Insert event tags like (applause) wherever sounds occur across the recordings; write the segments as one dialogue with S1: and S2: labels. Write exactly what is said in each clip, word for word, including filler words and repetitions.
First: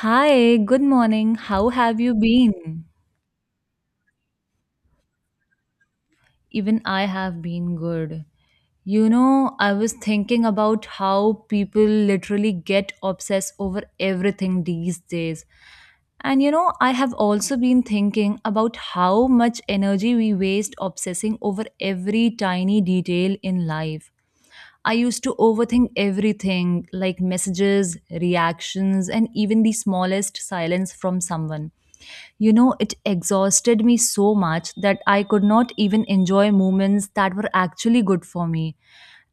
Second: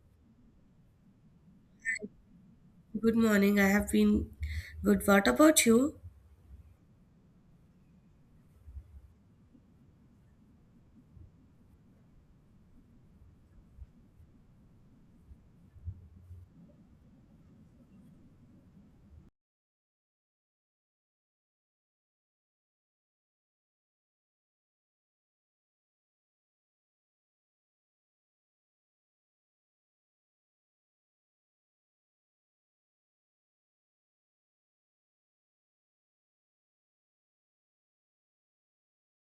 S1: Hi, good morning. How have you been?
S2: Good morning. I have been good. What about you?
S1: Even I have been good. You know, I was thinking about how people literally get obsessed over everything these days. And you know, I have also been thinking about how much energy we waste obsessing over every tiny detail in life. I used to overthink everything like messages, reactions, and even the smallest silence from someone. You know, it exhausted me so much that I could not even enjoy moments that were actually good for me.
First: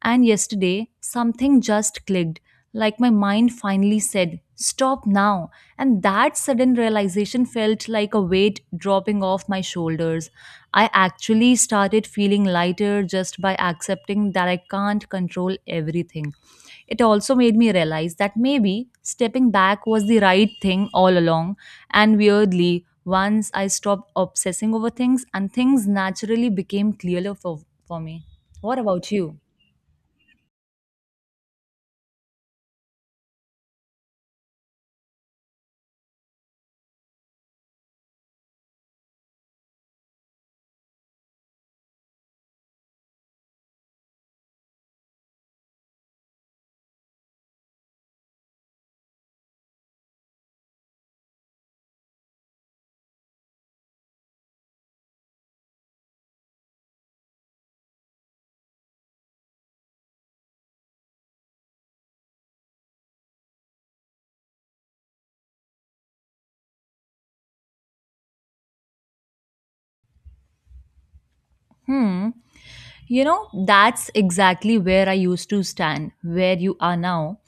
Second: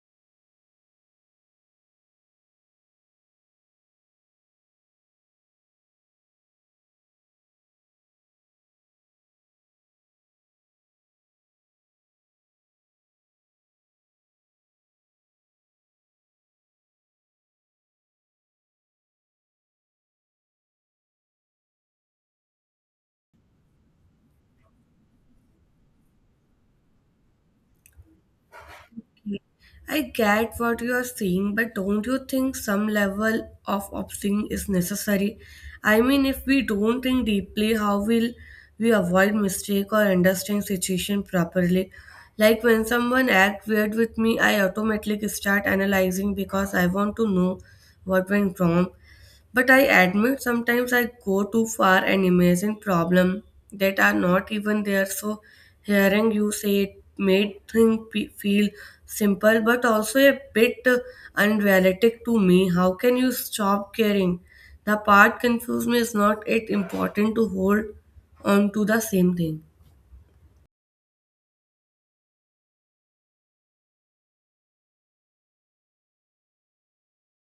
S1: And yesterday, something just clicked, like my mind finally said, Stop now. And that sudden realization felt like a weight dropping off my shoulders. I actually started feeling lighter just by accepting that I can't control everything. It also made me realize that maybe stepping back was the right thing all along. And weirdly, once I stopped obsessing over things, and things naturally became clearer for, for me. What about you?
S2: I get what you are saying, but don't you think some level of opting is necessary? I mean, if we don't think deeply, how will we avoid mistake or understand situation properly? Like when someone act weird with me, I automatically start analyzing because I want to know what went wrong. But I admit sometimes I go too far and imagine problems that are not even there. So hearing you say it made things pe- feel simple but also a bit uh, unrealistic to me. How can you stop caring? The part confused me is not it important to hold on to the same thing.
S1: Hmm. You know, that's exactly where I used to stand, where you are now.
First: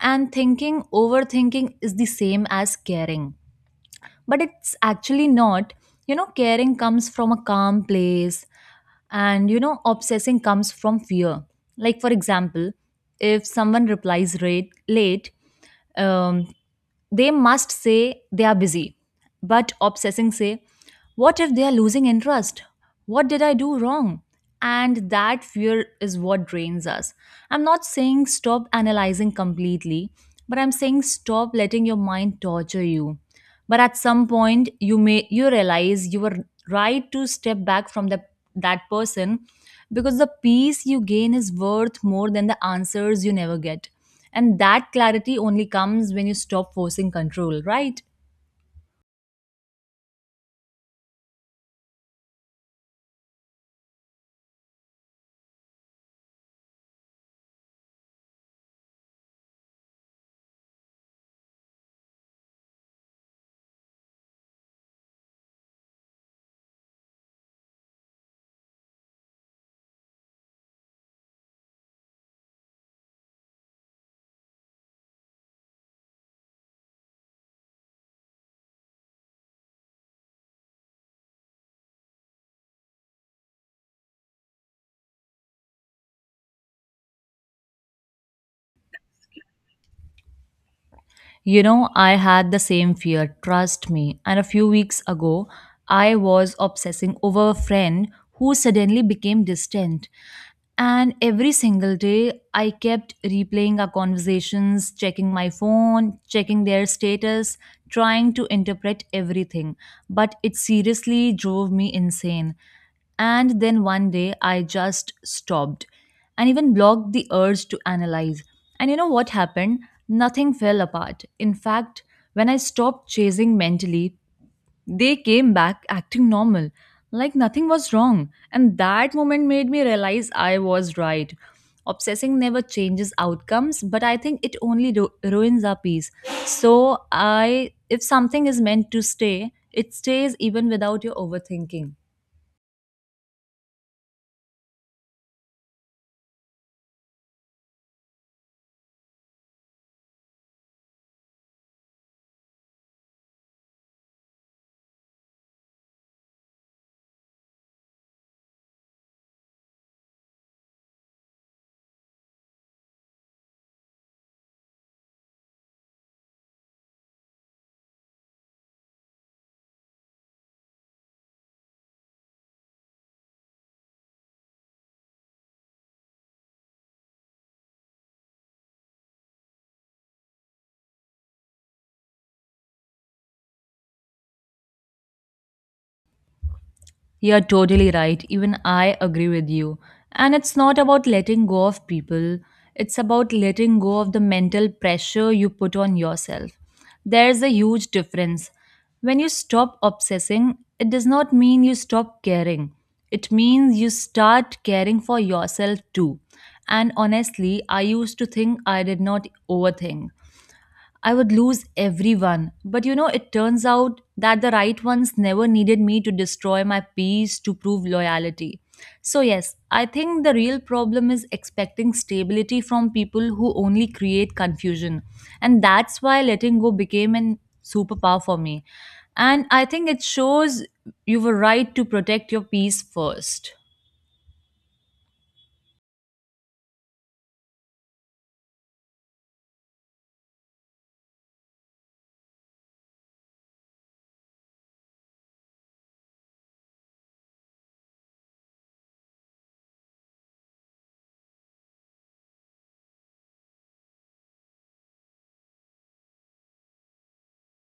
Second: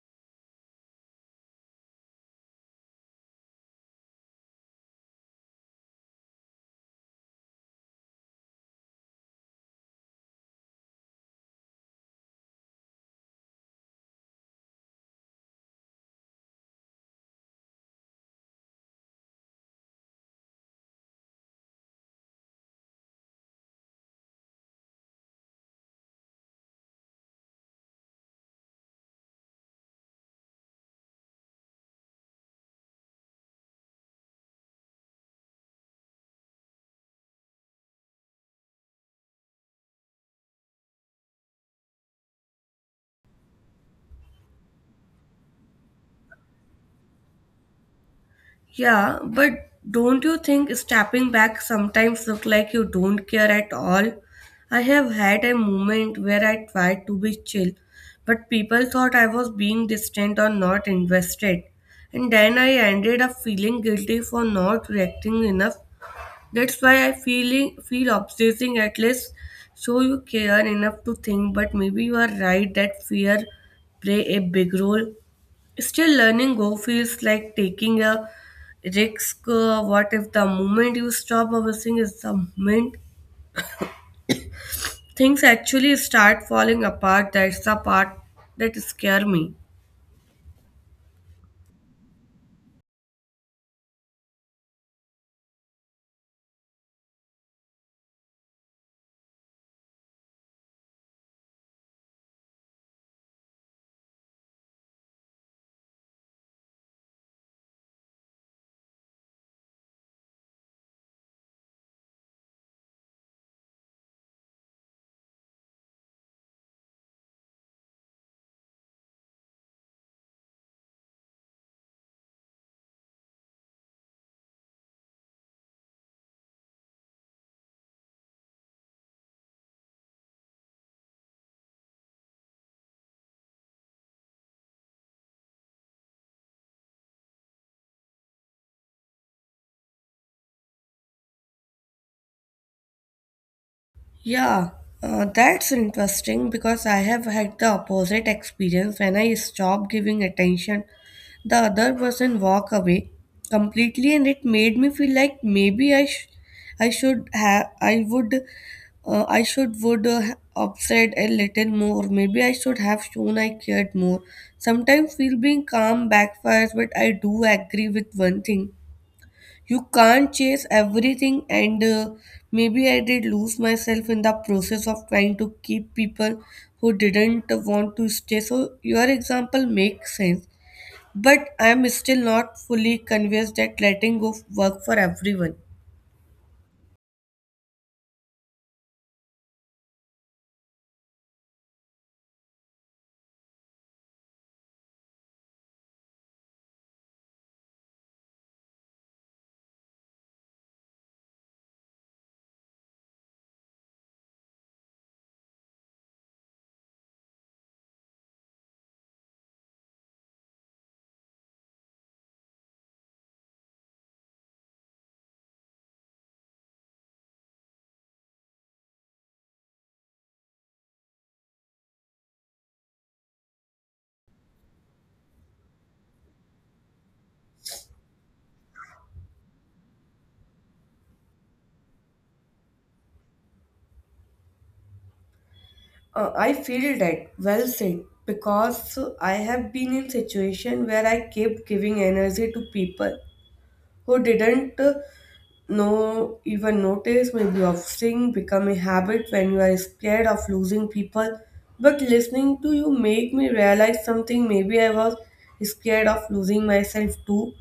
S1: And thinking, overthinking is the same as caring. But it's actually not. You know, caring comes from a calm place, and you know, obsessing comes from fear. Like, for example, if someone replies rate, late, um, they must say they are busy, but obsessing say, what if they are losing interest? What did I do wrong? And that fear is what drains us. I'm not saying stop analyzing completely, but I'm saying stop letting your mind torture you. But at some point, you may you realize you were right to step back from the, that person because the peace you gain is worth more than the answers you never get. And that clarity only comes when you stop forcing control, right?
S2: Yeah, but don't you think stepping back sometimes look like you don't care at all? I have had a moment where I tried to be chill, but people thought I was being distant or not invested. And then I ended up feeling guilty for not reacting enough. That's why I feeling feel obsessing at least show you care enough to think, but maybe you are right that fear play a big role. Still, learning Go feels like taking a risk. Uh, what if the moment you stop obsessing is the moment things actually start falling apart? That's the part that scare me.
S1: You know, I had the same fear, trust me. And a few weeks ago, I was obsessing over a friend who suddenly became distant. And every single day, I kept replaying our conversations, checking my phone, checking their status, trying to interpret everything. But it seriously drove me insane. And then one day, I just stopped and even blocked the urge to analyze. And you know what happened? Nothing fell apart. In fact, when I stopped chasing mentally, they came back acting normal, like nothing was wrong. And that moment made me realize I was right. Obsessing never changes outcomes, but I think it only ru- ruins our peace. So, I if something is meant to stay, it stays even without your overthinking.
S2: Yeah, uh, that's interesting because I have had the opposite experience. When I stopped giving attention, the other person walk away completely, and it made me feel like maybe I, sh- I should have, I would Uh, I should would uh, ha- upset a little more. Maybe I should have shown I cared more. Sometimes feel being calm backfires, but I do agree with one thing. You can't chase everything, and uh, maybe I did lose myself in the process of trying to keep people who didn't want to stay. So, your example makes sense, but I'm still not fully convinced that letting go work for everyone.
S1: You're totally right. Even I agree with you. And it's not about letting go of people, it's about letting go of the mental pressure you put on yourself. There's a huge difference. When you stop obsessing, it does not mean you stop caring. It means you start caring for yourself too. And honestly, I used to think I did not overthink. I would lose everyone. But you know, it turns out that the right ones never needed me to destroy my peace to prove loyalty. So, yes, I think the real problem is expecting stability from people who only create confusion. And that's why letting go became an superpower for me. And I think it shows you were right to protect your peace first.
S2: Uh, I feel that well said because I have been in situation where I kept giving energy to people who didn't uh, know even notice. Maybe obsessing become a habit when you are scared of losing people, but listening to you make me realize something. Maybe I was scared of losing myself too.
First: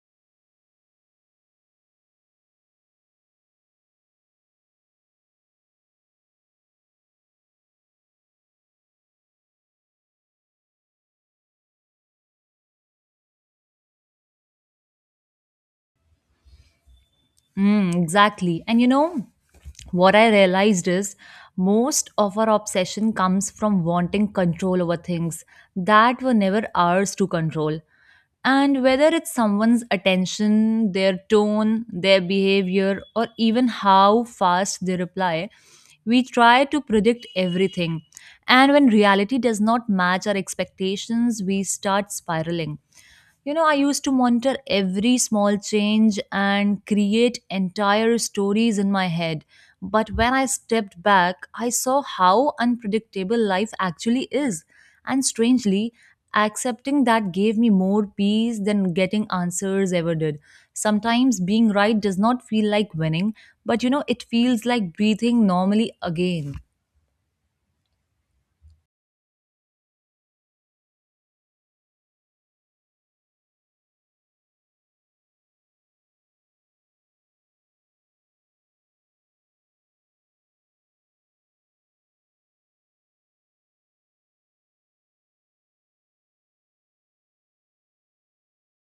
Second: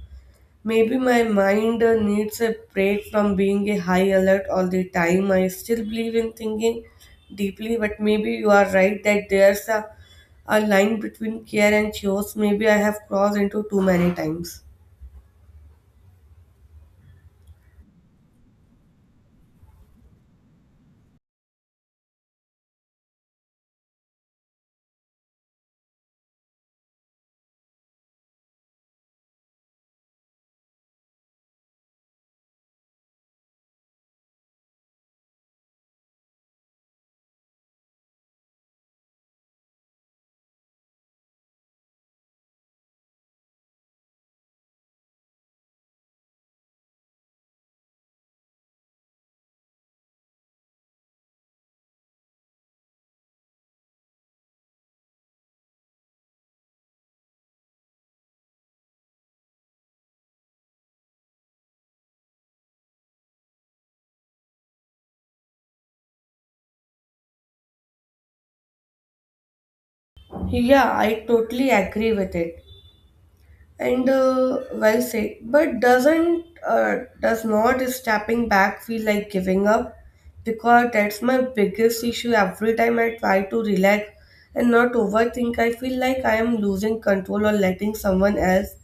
S2: Maybe my mind uh, needs a break from being a high alert all the time. I still believe in thinking deeply, but maybe you are right that there's a, a line between care and chores. Maybe I have crossed into too many times.
S1: Mm, exactly. And you know, what I realized is most of our obsession comes from wanting control over things that were never ours to control. And whether it's someone's attention, their tone, their behavior, or even how fast they reply, we try to predict everything. And when reality does not match our expectations, we start spiraling. You know, I used to monitor every small change and create entire stories in my head. But when I stepped back, I saw how unpredictable life actually is. And strangely, accepting that gave me more peace than getting answers ever did. Sometimes being right does not feel like winning, but you know, it feels like breathing normally again.
S2: Yeah, I totally agree with it. and uh, well said, but doesn't uh, does not stepping back feel like giving up? Because that's my biggest issue. Every time I try to relax and not overthink, I feel like I am losing control or letting someone else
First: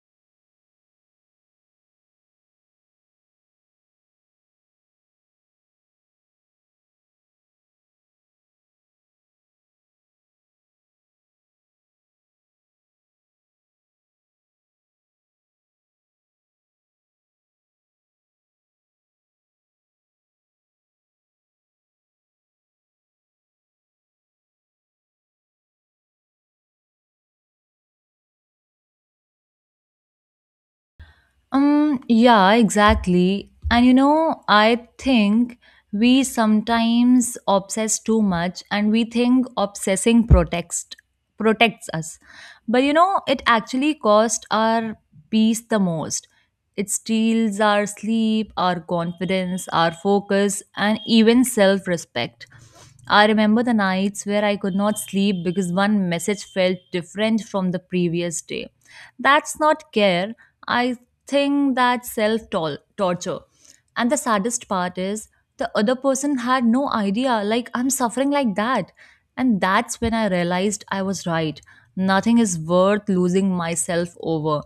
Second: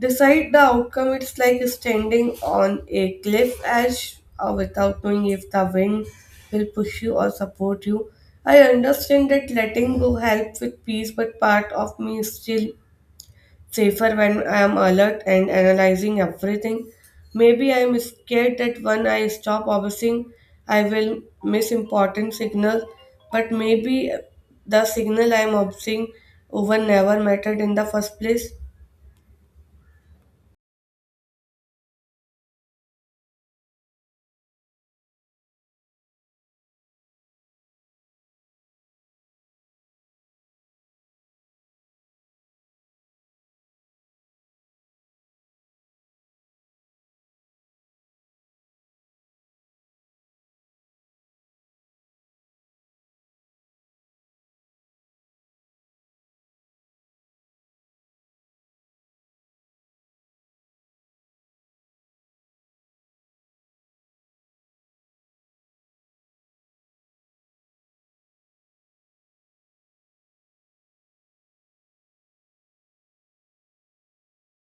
S2: decide the outcome. It's like standing on a cliff edge uh, without knowing if the wind will push you or support you. I understand that letting go helps with peace, but part of me still safer when I am alert and analyzing everything. Maybe I am scared that when I stop obsessing, I will miss important signals, but maybe the signal I am obsessing over never mattered in the first place.
S1: Um, yeah, exactly. And you know, I think we sometimes obsess too much and we think obsessing protects protects us. But you know, it actually cost our peace the most. It steals our sleep, our confidence, our focus, and even self respect. I remember the nights where I could not sleep because one message felt different from the previous day. That's not care. I think that's self torture. And the saddest part is the other person had no idea, like, I'm suffering like that. And that's when I realized I was right. Nothing is worth losing myself over.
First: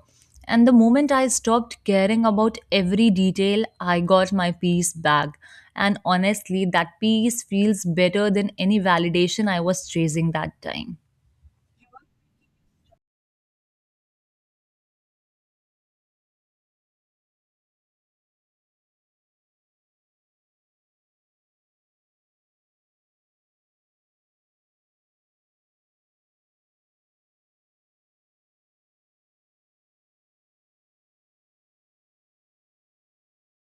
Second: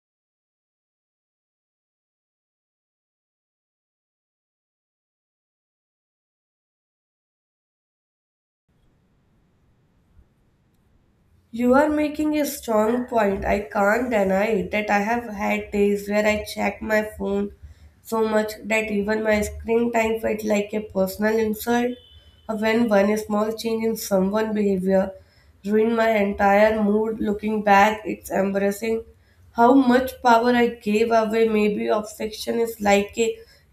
S1: And the moment I stopped caring about every detail, I got my peace back. And honestly, that peace feels better than any validation I was chasing that time.
S2: You are making a strong point. I can't deny it that I have had days where I checked my phone so much that even my screen time felt like a personal insult. When one small change in someone's behavior ruined my entire mood, looking back, it's embarrassing how much power I gave away. Maybe obsession is like a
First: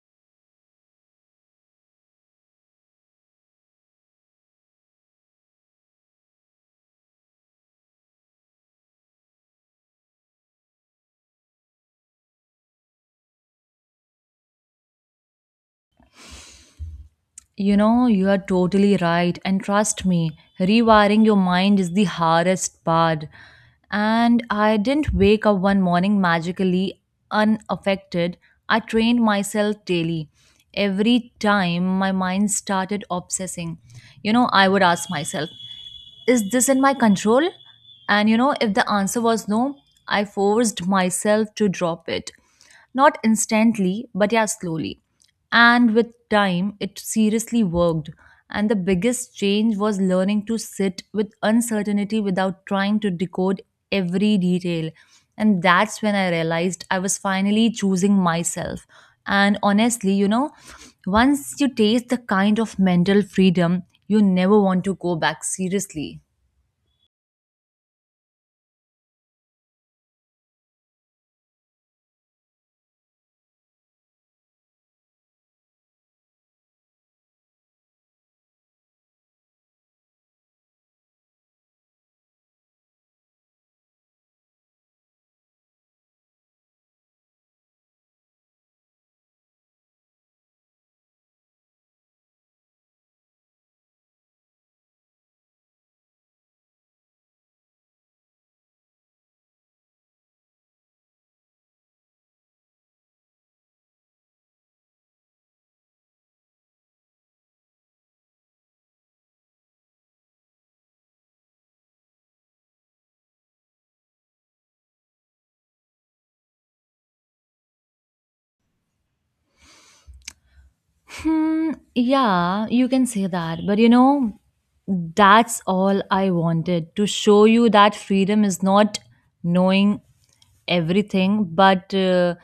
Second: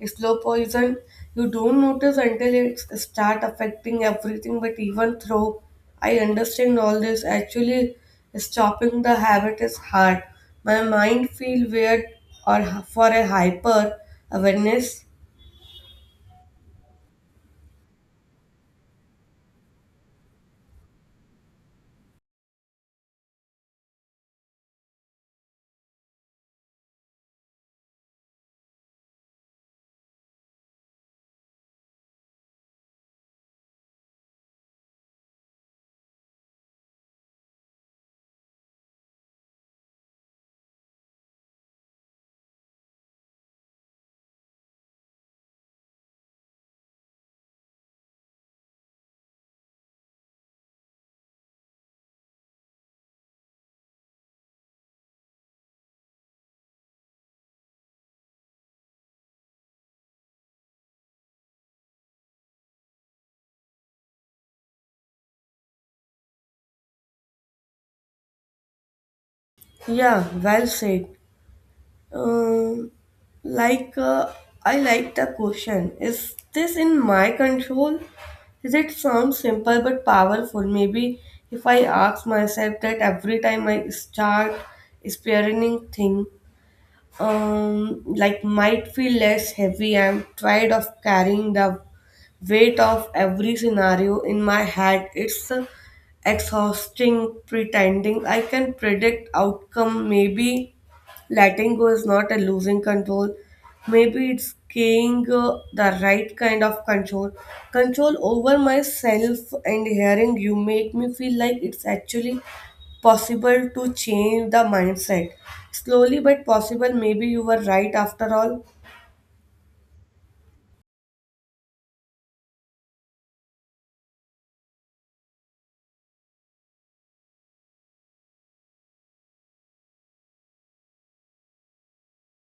S2: slow poison. You don't notice until it start affecting everything. But even though I understand all this, actually stopping the habit is hard. My mind feel weird or for a hyper awareness.
S1: You know, you are totally right. And trust me, rewiring your mind is the hardest part. And I didn't wake up one morning magically unaffected. I trained myself daily. Every time my mind started obsessing, you know, I would ask myself, is this in my control? And you know, if the answer was no, I forced myself to drop it. Not instantly, but yeah, slowly. And with time, it seriously worked. And the biggest change was learning to sit with uncertainty without trying to decode every detail. And that's when I realized I was finally choosing myself. And honestly, you know, once you taste the kind of mental freedom, you never want to go back seriously.
S2: Yeah, well said. Um, like uh, I like the question. Is this in my control? Does it sound simple but powerful? Maybe if I ask myself that every time I start experiencing thing, um, like might feel less heavy. I'm tired of carrying the weight of every scenario in my head. It's uh, exhausting pretending I can predict outcome. Maybe letting go is not a losing control. Maybe it's gaining uh, the right kind of control. Control over myself, and hearing you make me feel like it's actually possible to change the mindset. Slowly but possible, maybe you were right after all.
S1: Hmm, yeah, you can say that. But you know, that's all I wanted to show you that freedom is not knowing everything, but uh,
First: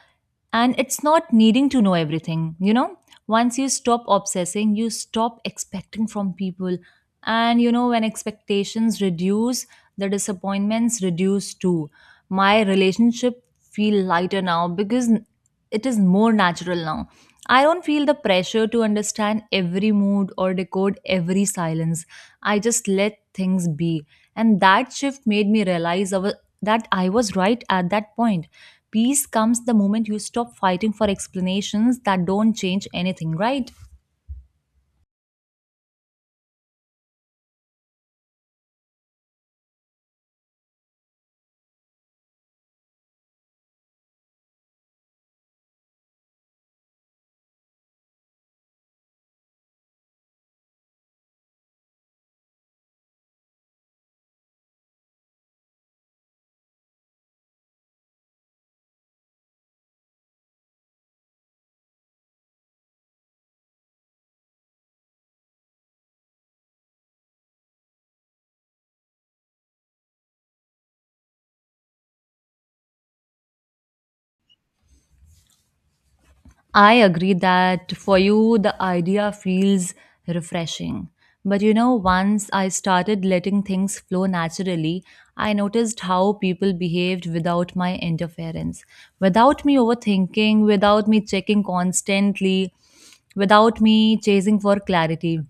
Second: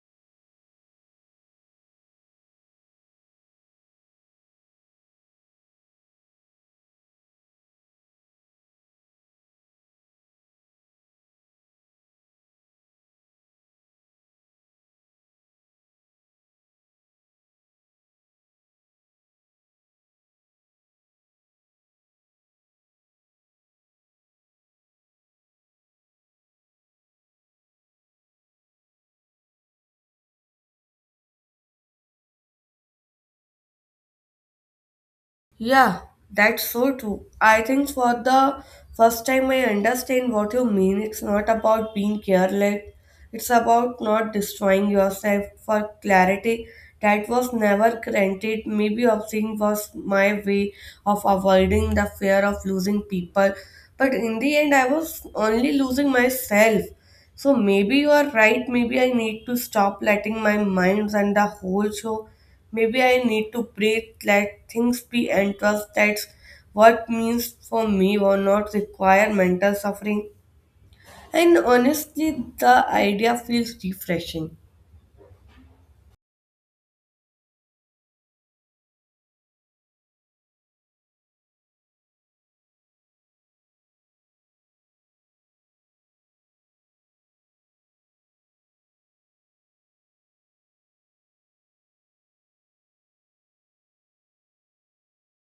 S1: and it's not needing to know everything. You know, once you stop obsessing, you stop expecting from people. And you know, when expectations reduce, the disappointments reduce too. My relationship feel lighter now because it is more natural now. I don't feel the pressure to understand every mood or decode every silence. I just let things be. And that shift made me realize I wa- that I was right at that point. Peace comes the moment you stop fighting for explanations that don't change anything, right?
S2: Yeah, that's so true. I think for the first time I understand what you mean. It's not about being careless, it's about not destroying yourself. For clarity, that was never granted. Maybe obsessing was my way of avoiding the fear of losing people, but in the end, I was only losing myself. So maybe you are right. Maybe I need to stop letting my mind run the whole show. Maybe I need to breathe, let things be, and trust that's what means for me will not require mental suffering. And honestly, the idea feels refreshing.
S1: I agree that for you, the idea feels refreshing. But you know, once I started letting things flow naturally, I noticed how people behaved without my interference, without me overthinking, without me checking constantly, without me chasing for clarity.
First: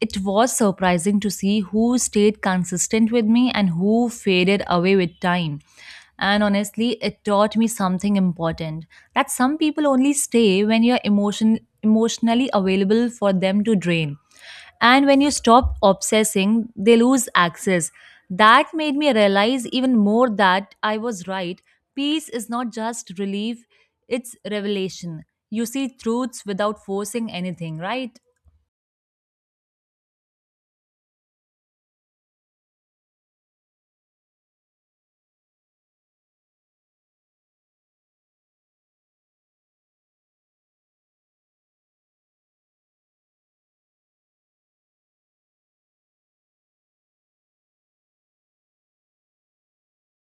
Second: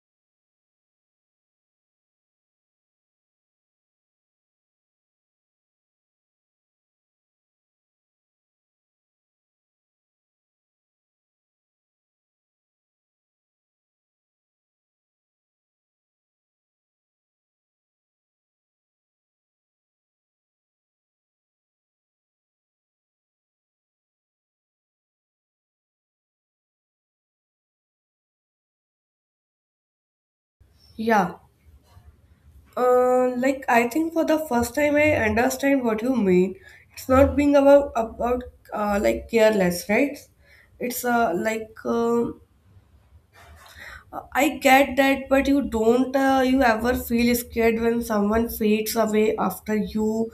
S1: It was surprising to see who stayed consistent with me and who faded away with time. And honestly, it taught me something important that some people only stay when you're emotion, emotionally available for them to drain. And when you stop obsessing, they lose access. That made me realize even more that I was right. Peace is not just relief, it's revelation. You see truths without forcing anything, right?
S2: Yeah. Uh, like I think for the first time I understand what you mean. It's not being about about uh, like careless, right? It's uh, like. Um Uh, I get that, but you don't uh, you ever feel scared when someone fades away after you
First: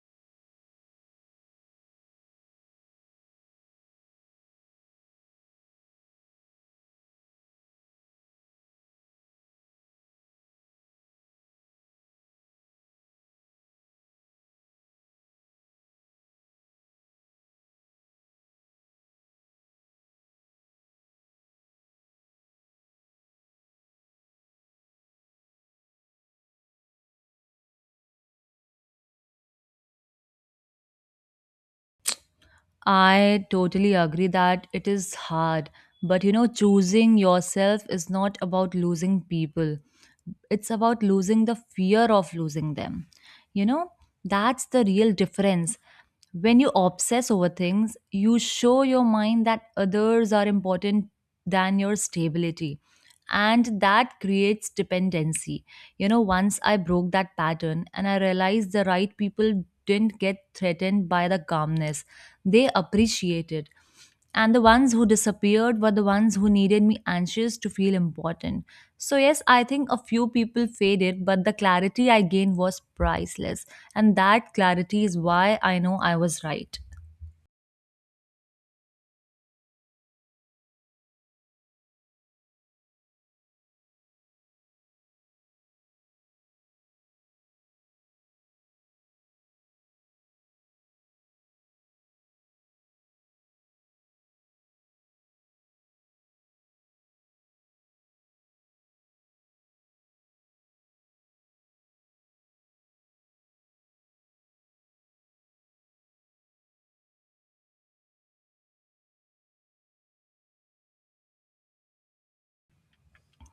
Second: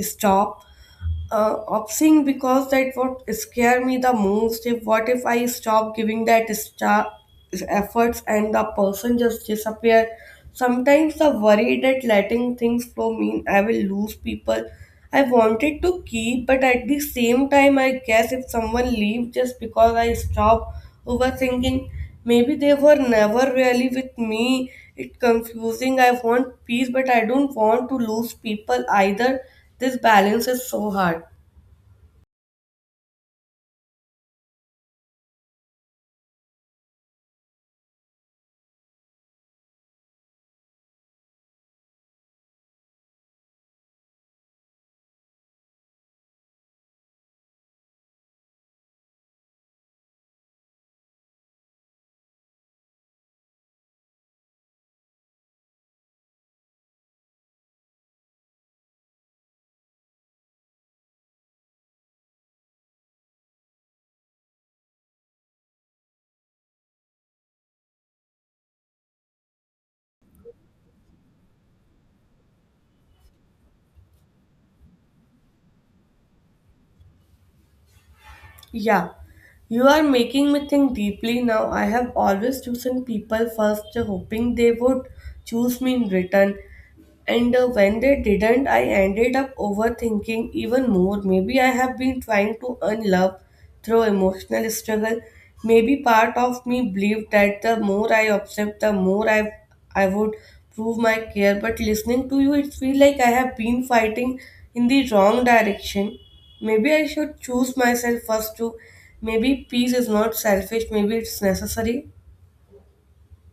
S2: stop uh, opting? Because that what scare me the most. If what if I stop giving that star efforts and the person just disappear? Sometimes the worry that letting things flow mean I will lose people I wanted to keep, but at the same time, I guess if someone leave just because I stop overthinking, maybe they were never really with me. It's confusing. I want peace, but I don't want to lose people either. This balance is so hard.
S1: I totally agree that it is hard, but you know, choosing yourself is not about losing people. It's about losing the fear of losing them. You know, that's the real difference when you obsess over things, you show your mind that others are important than your stability. And that creates dependency. You know, once I broke that pattern and I realized the right people didn't get threatened by the calmness, they appreciated. And the ones who disappeared were the ones who needed me anxious to feel important. So, yes, I think a few people faded, but the clarity I gained was priceless. And that clarity is why I know I was right.
S2: Yeah, you are making me think deeply now. I have always chosen people first, hoping they would choose me in return. And uh, when they didn't, I ended up overthinking even more. Maybe I have been trying to earn love through emotional struggle. Maybe part of me believed that the more I observed, the more I I would prove my care. But listening to you, it feels like I have been fighting in the wrong direction. Maybe I should choose myself first too. Maybe peace is not selfish. Maybe it's necessary.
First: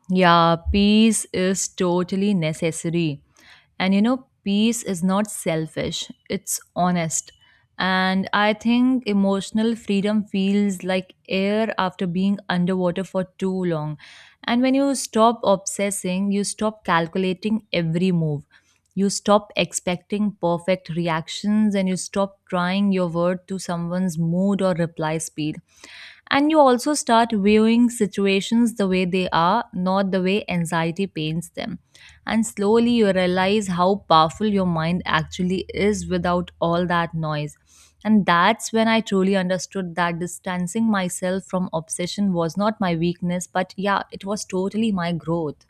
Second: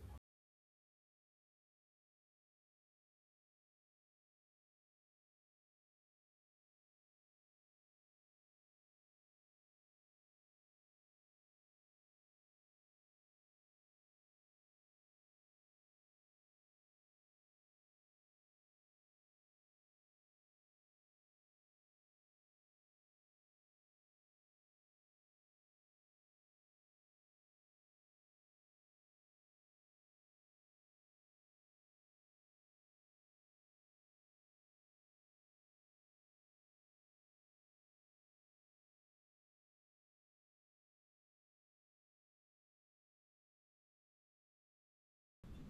S1: Yeah, peace is totally necessary. And you know, peace is not selfish, it's honest. And I think emotional freedom feels like air after being underwater for too long. And when you stop obsessing, you stop calculating every move. You stop expecting perfect reactions and you stop trying your word to someone's mood or reply speed, and you also start viewing situations the way they are, not the way anxiety paints them. And slowly you realize how powerful your mind actually is without all that noise. And that's when I truly understood that distancing myself from obsession was not my weakness, but yeah, it was totally my growth.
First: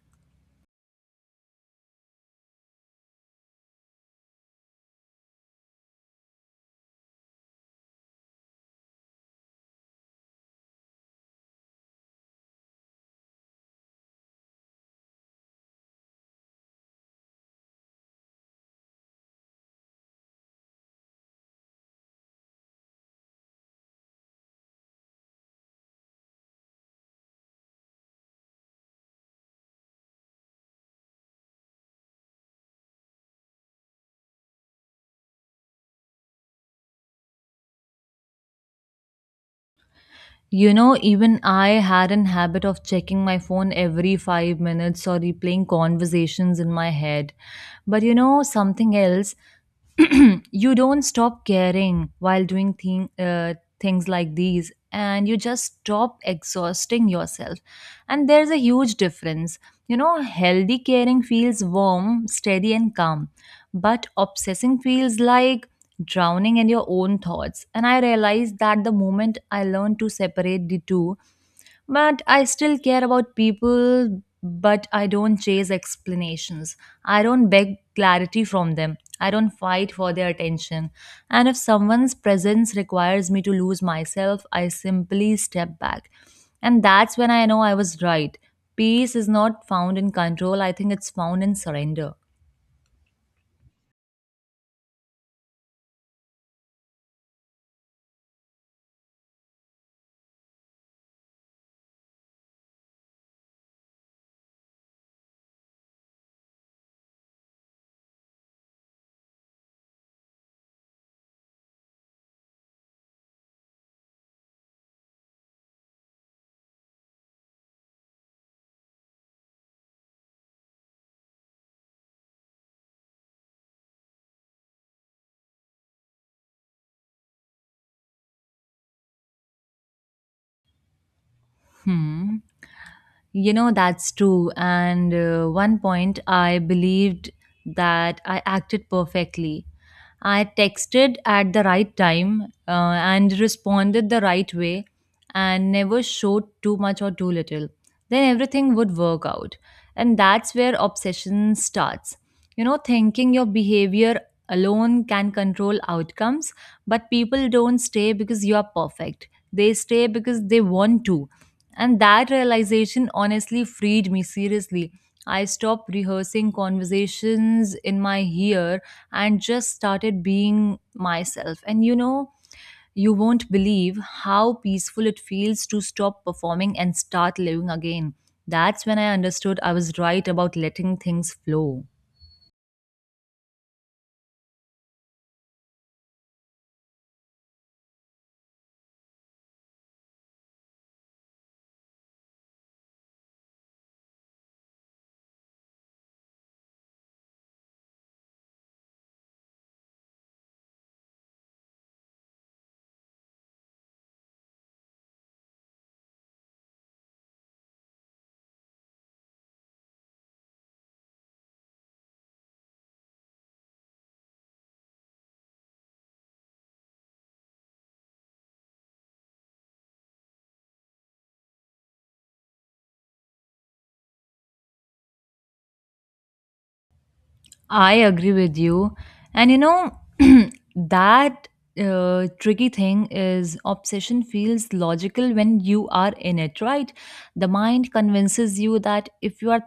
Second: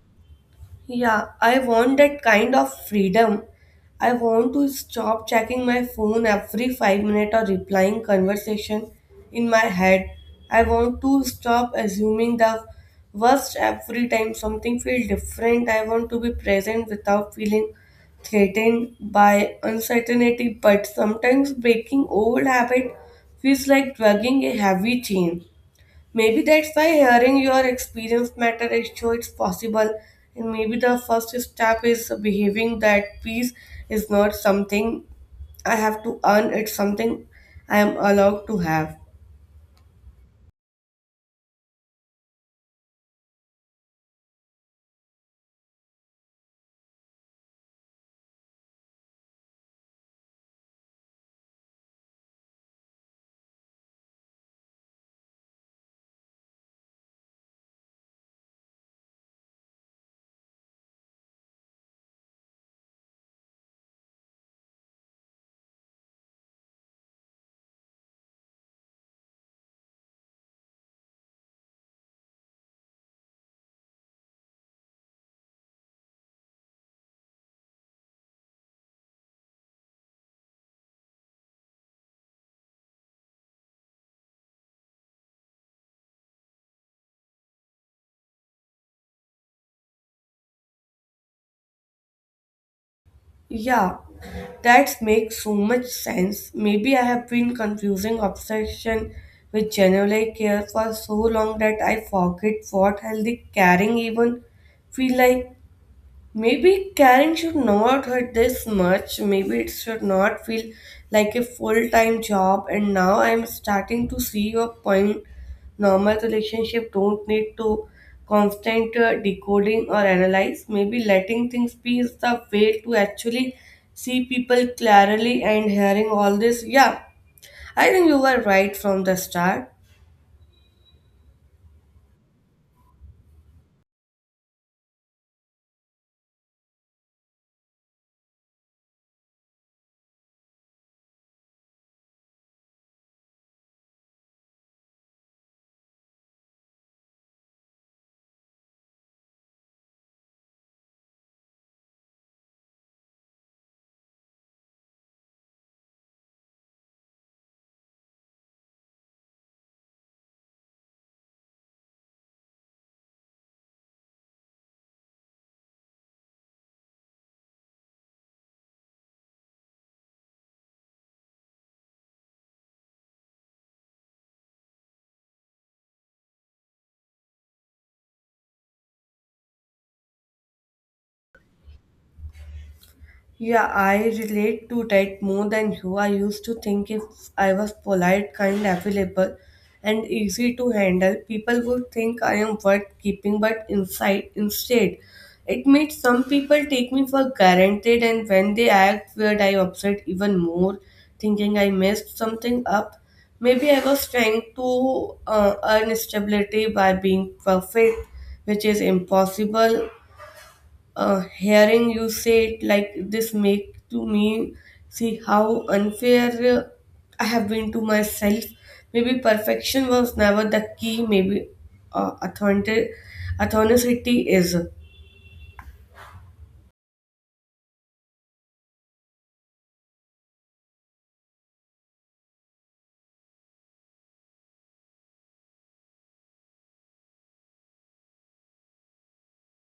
S2: Yeah, I want that kind of freedom. I want to stop checking my phone every five minutes or replying conversation in my head. I want to stop assuming the worst every time something feels different. I want to be present without feeling threatened by uncertainty, but sometimes breaking old habit feels like dragging a heavy chain. Maybe that's why hearing your experience matter is show it's possible. And maybe the first step is behaving that peace is not something I have to earn, it's something I am allowed to have.
S1: You know, even I had an habit of checking my phone every five minutes or replaying conversations in my head. But you know, something else, (clears throat) you don't stop caring while doing thing, uh, things like these and you just stop exhausting yourself. And there's a huge difference. You know, healthy caring feels warm, steady and calm, but obsessing feels like drowning in your own thoughts. And I realized that the moment I learned to separate the two. But I still care about people, but I don't chase explanations. I don't beg clarity from them. I don't fight for their attention. And if someone's presence requires me to lose myself, I simply step back. And that's when I know I was right. Peace is not found in control, I think it's found in surrender.
S2: Yeah, that makes so much sense. Maybe I have been confusing obsession with genuine care for so long that I forget what healthy caring even feel like. Maybe Karen should not hurt this much. Maybe it should not feel like a full time job. And now I'm starting to see your point. Normal relationship don't need to constant uh, decoding or analyze. Maybe letting things be is the way to actually see people clearly, and hearing all this. Yeah, I think you were right from the start.
S1: Hmm. You know, that's true. And uh, one point, I believed that I acted perfectly. I texted at the right time uh, and responded the right way and never showed too much or too little. Then everything would work out. And that's where obsession starts. You know, thinking your behavior alone can control outcomes, but people don't stay because you are perfect. They stay because they want to, and that realization honestly freed me seriously. I stopped rehearsing conversations in my ear and just started being myself. And you know, you won't believe how peaceful it feels to stop performing and start living again. That's when I understood I was right about letting things flow.
S2: Yeah, I relate to that more than you. I used to think if I was polite, kind, available, and easy to handle, people would think I am worth keeping, but inside, instead, it made some people take me for granted, and when they act weird, I upset even more, thinking I messed something up. Maybe I was trying to uh, earn stability by being perfect, which is impossible. Uh, hearing you say it like this make to me see how unfair uh, I have been to myself. Maybe perfection was never the key. Maybe uh, authentic authenticity is.
S1: I agree with you. And you know, (clears throat) that uh, tricky thing is, obsession feels logical when you are in it, right? The mind convinces you that if you are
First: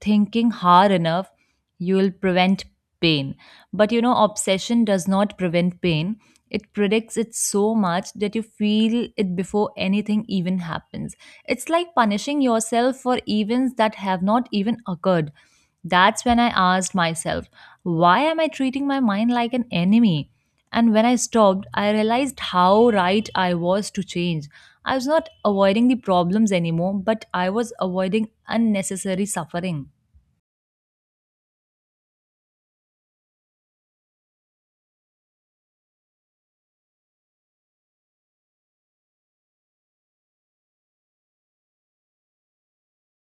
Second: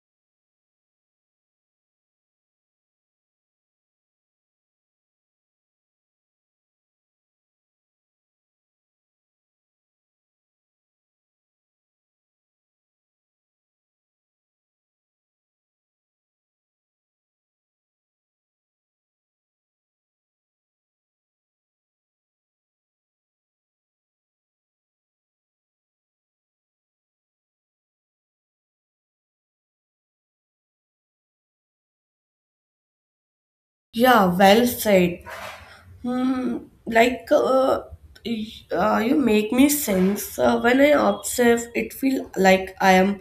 S1: thinking hard enough, you will prevent pain. But you know, obsession does not prevent pain. It predicts it so much that you feel it before anything even happens. It's like punishing yourself for events that have not even occurred. That's when I asked myself, why am I treating my mind like an enemy? And when I stopped, I realized how right I was to change. I was not avoiding the problems anymore, but I was avoiding unnecessary suffering.
S2: Yeah, well said. Hmm, like uh, y- uh, you make me sense uh, when I observe it feel like I am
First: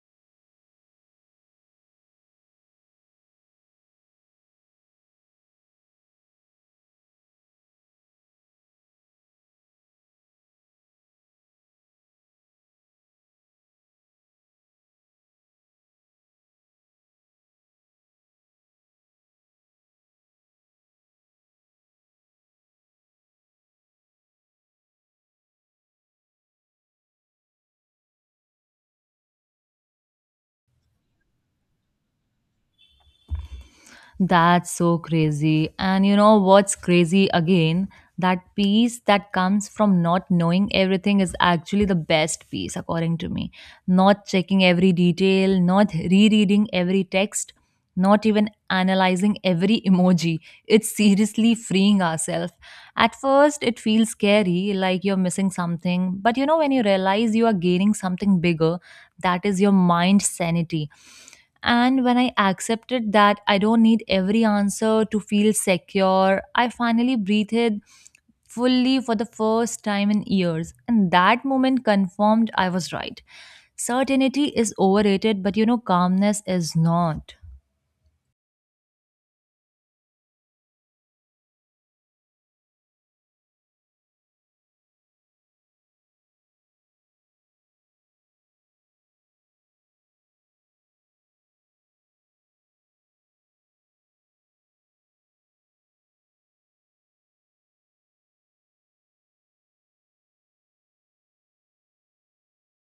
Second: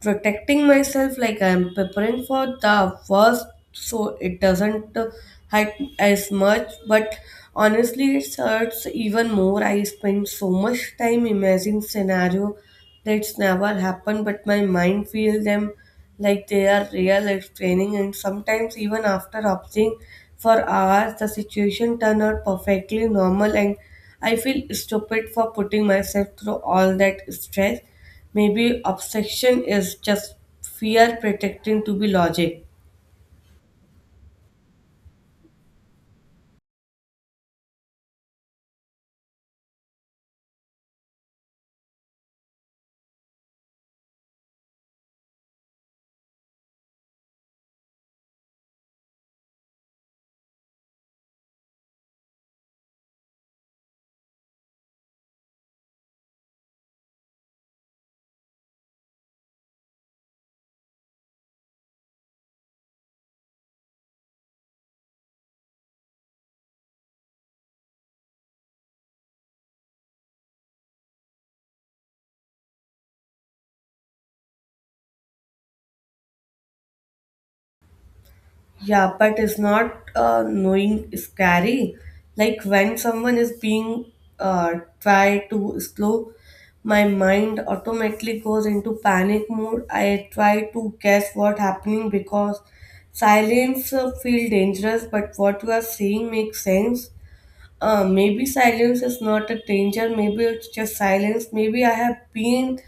S2: protecting myself, like I am preparing for the worst, so it doesn't uh, hurt as much. But honestly, it hurts even more. I spend so much time imagining scenario that's never happened, but my mind feels them like they are real explaining. And sometimes even after observing for hours, the situation turned out perfectly normal, and I feel stupid for putting myself through all that stress. Maybe obsession is just fear pretending to be logic.
S1: That's so crazy. And you know what's crazy again? That peace that comes from not knowing everything is actually the best peace, according to me. Not checking every detail, not rereading every text, not even analyzing every emoji. It's seriously freeing ourselves. At first, it feels scary, like you're missing something. But you know, when you realize you are gaining something bigger, that is your mind sanity. And when I accepted that I don't need every answer to feel secure, I finally breathed fully for the first time in years. And that moment confirmed I was right. Certainty is overrated, but you know, calmness is not.
S2: Yeah, but is not uh, knowing scary? Like when someone is being uh, try to slow, my mind automatically goes into panic mode. I try to guess what happening because silence uh, feel dangerous, but what you are seeing makes sense. Uh, maybe silence is not a danger, maybe it's just silence. Maybe I have been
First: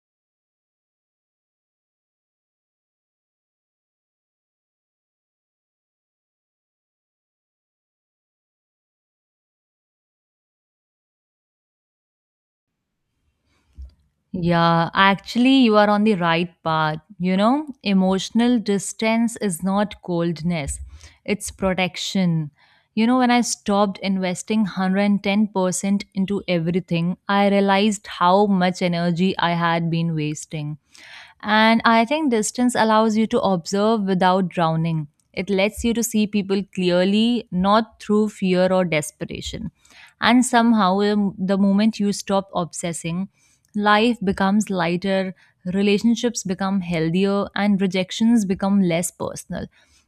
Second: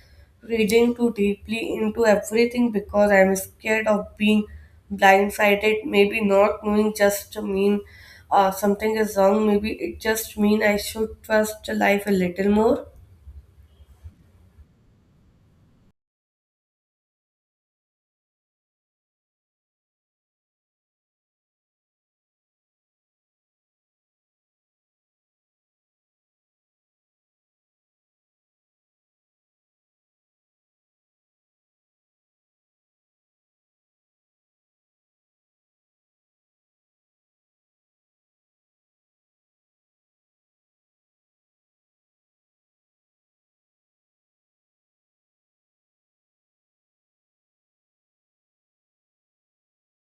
S2: reading too deeply into everything because I'm scared of being blindsided. Maybe not knowing just to mean uh, something is wrong. Maybe it just mean I should trust life a little more.
S1: Yeah, actually, you are on the right path. You know, emotional distance is not coldness, it's protection. You know, when I stopped investing one hundred ten percent into everything, I realized how much energy I had been wasting. And I think distance allows you to observe without drowning. It lets you to see people clearly, not through fear or desperation. And somehow, um, the moment you stop obsessing, life becomes lighter, relationships become healthier, and rejections become less personal.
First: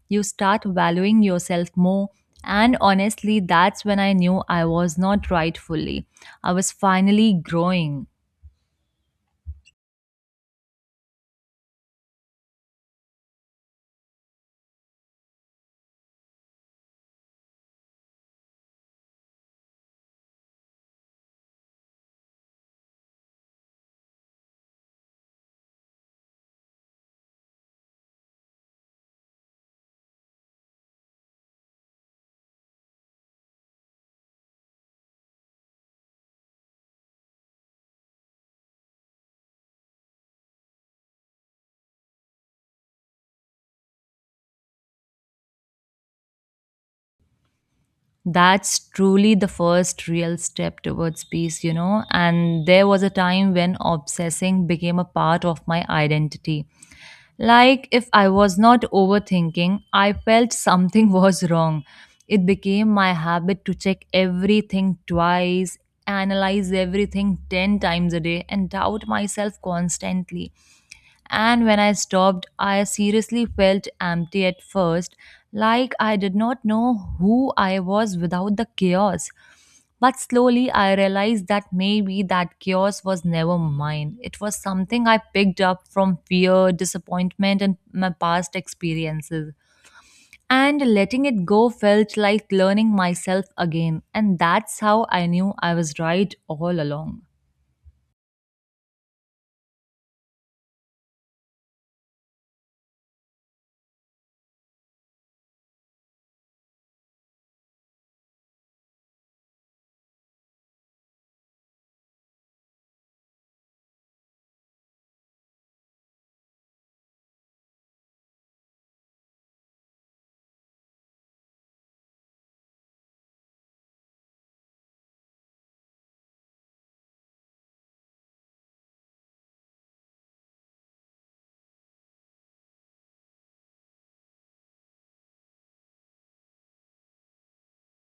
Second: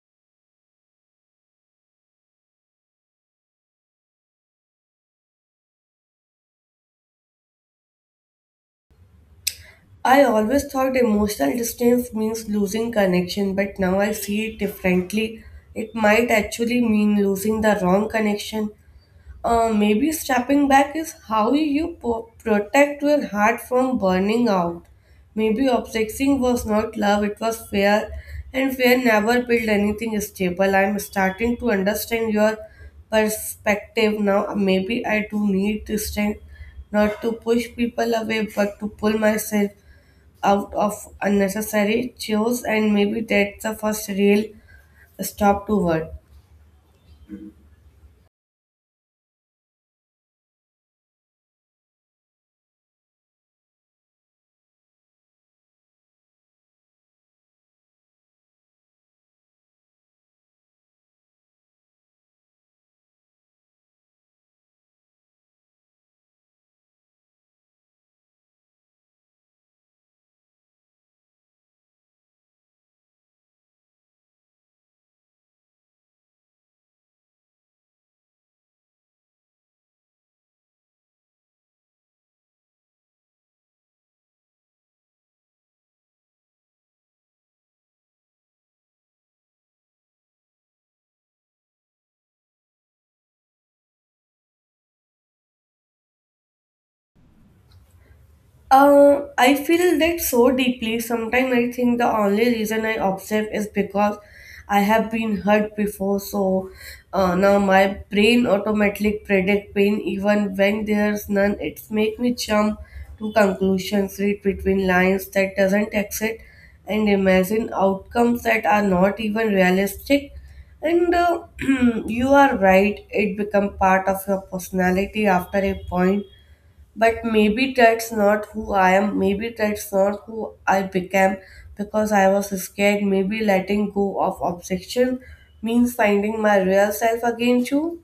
S1: You start valuing yourself more. And honestly, that's when I knew I was not right fully. I was finally growing.
S2: I always thought emotional distance means losing connection, but now I see it differently. It might actually mean losing the wrong connection. Uh, maybe stepping back is how you po- protect your heart from burning out. Maybe obsessing was not love, it was fear, and fear never built anything stable. I'm starting to understand your perspective now. Maybe I do need to strength, not to push people away, but to pull myself out of unnecessary chores, and maybe that's the first real stop toward.
S1: That's truly the first real step towards peace, you know. And there was a time when obsessing became a part of my identity. Like, if I was not overthinking, I felt something (laughs) was wrong. It became my habit to check everything twice, analyze everything ten times a day, and doubt myself constantly. And when I stopped, I seriously felt empty at first, like I did not know who I was without the chaos. But slowly I realized that maybe that chaos was never mine. It was something I picked up from fear, disappointment, and my past experiences. And letting it go felt like learning myself again. And that's how I knew I was right all along.
S2: Uh, I feel that so deeply. Sometimes I think the only reason I observe is because I have been hurt before. So uh, now my brain automatically predict pain even when there's none. It's make me jump to conclusions, read between lines that doesn't exist, and imagine outcomes that are not even realistic. And uh, (clears throat) you are right. It become part of your personality after a point, but maybe that's not who I am. Maybe that's not who I became because I was scared. Maybe letting go of objection means finding my real self again, too.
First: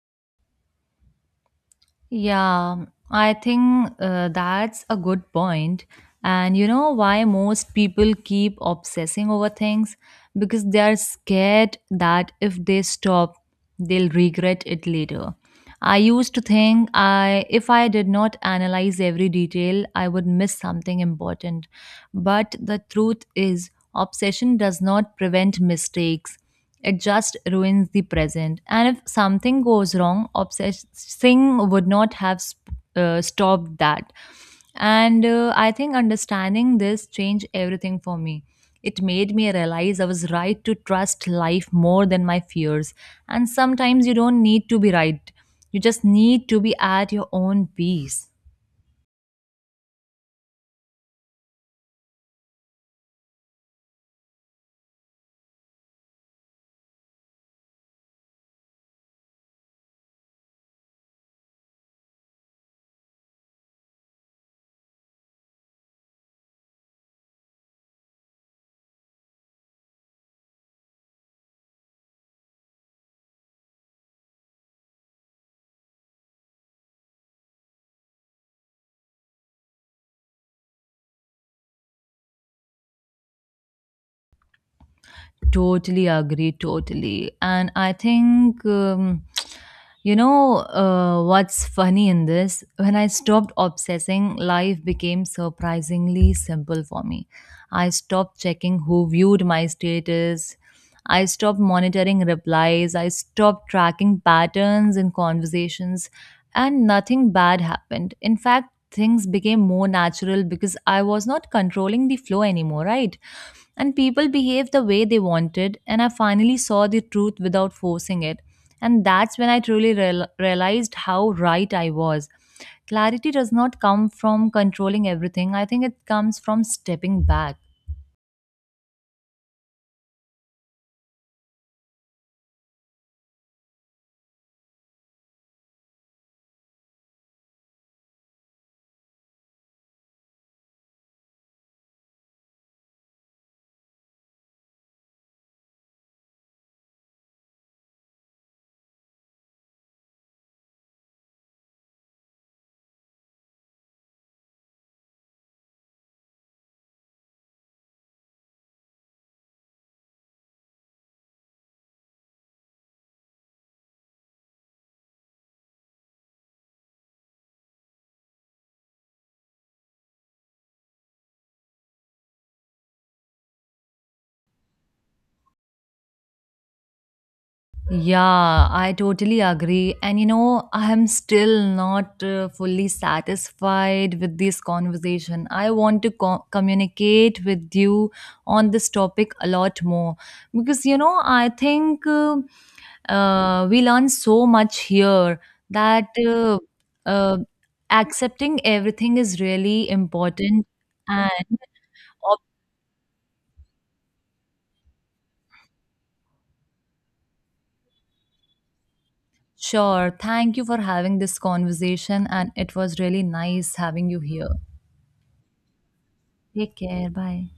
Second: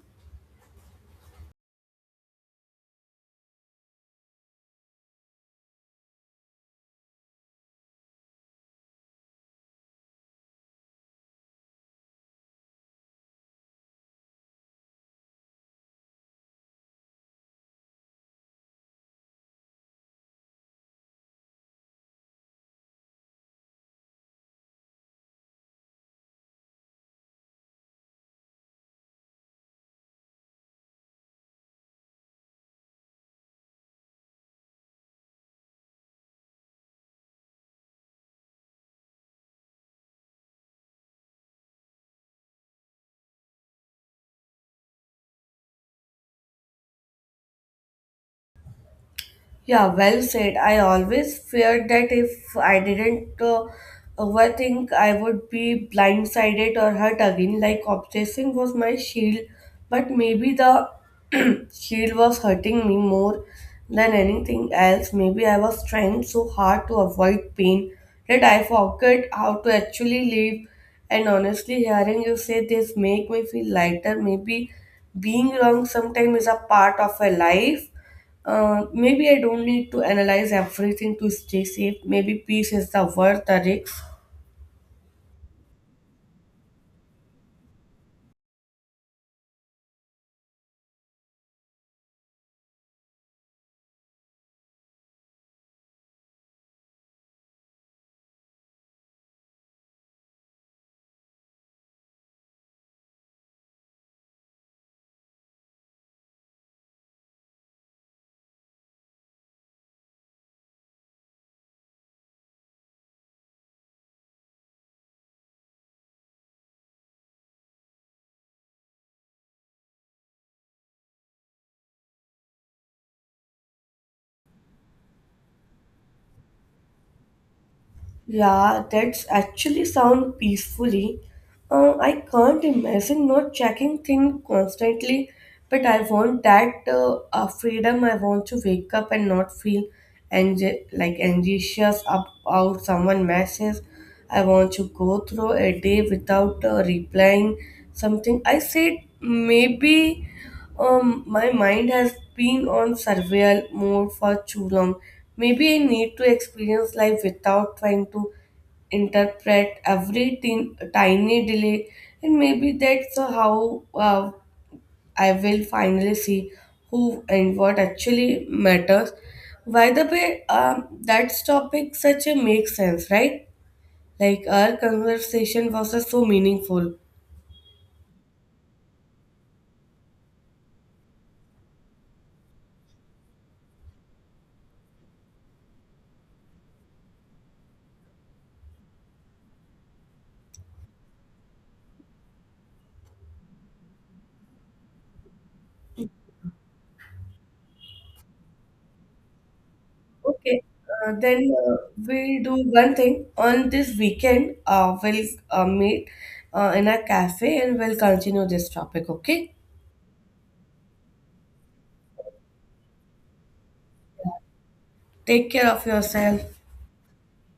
S1: Yeah, I think uh, that's a good point. And you know why most people keep obsessing over things? Because they are scared that if they stop, they'll regret it later. I used to think I if I did not analyze every detail, I would miss something important. But the truth is, obsession does not prevent mistakes. It just ruins the present. And if something goes wrong, obsessing would not have sp- uh, stopped that. And uh, I think understanding this changed everything for me. It made me realize I was right to trust life more than my fears. And sometimes you don't need to be right, you just need to be at your own peace.
S2: Yeah, well said. I always feared that if I didn't uh, overthink, I would be blindsided or hurt again. Like, obsessing was my shield, but maybe the (clears throat) shield was hurting me more than anything else. Maybe I was trying so hard to avoid pain that I forgot how to actually live. And honestly, hearing you say this make me feel lighter. Maybe being wrong sometimes is a part of a life. Uh, maybe I don't need to analyze everything to stay safe. Maybe peace is the worth the risk.
S1: Totally agree, totally. And I think, um, you know, uh, what's funny in this, when I stopped obsessing, life became surprisingly simple for me. I stopped checking who viewed my status. I stopped monitoring replies. I stopped tracking patterns in conversations. And nothing bad happened. In fact, things became more natural because I was not controlling the flow anymore, right? And people behaved the way they wanted, and I finally saw the truth without forcing it. And that's when I truly real- realized how right I was. Clarity does not come from controlling everything, I think it comes from stepping back.
S2: Yeah, that's actually sound peacefully. Uh, I can't imagine not checking things constantly, but I want that uh, uh, freedom. I want to wake up and not feel anxi- like anxious about someone message. I want to go through a day without uh, replying something. I said maybe. Um, my mind has been on survival mode for too long. Maybe I need to experience life without trying to interpret every tin- tiny delay, and maybe that's how uh, I will finally see who and what actually matters. By the way, um, that topic such a makes sense, right? Like our conversation was uh, so meaningful.
S1: Yeah, I totally agree. And you know, I am still not uh, fully satisfied with this conversation. I want to co- communicate with you on this topic a lot more because you know, I think. Uh, Uh, we learn so much here that uh, uh, accepting everything is really
S2: Okay,
S1: important.
S2: uh, then
S1: And
S2: uh,
S1: oh,
S2: we'll do one thing. On this weekend, uh, we'll uh, meet uh, in a cafe and we'll continue this topic, okay?
S1: sure, thank you for having this conversation, and it was really nice having you here.
S2: Take care of yourself.
S1: Take care. Bye.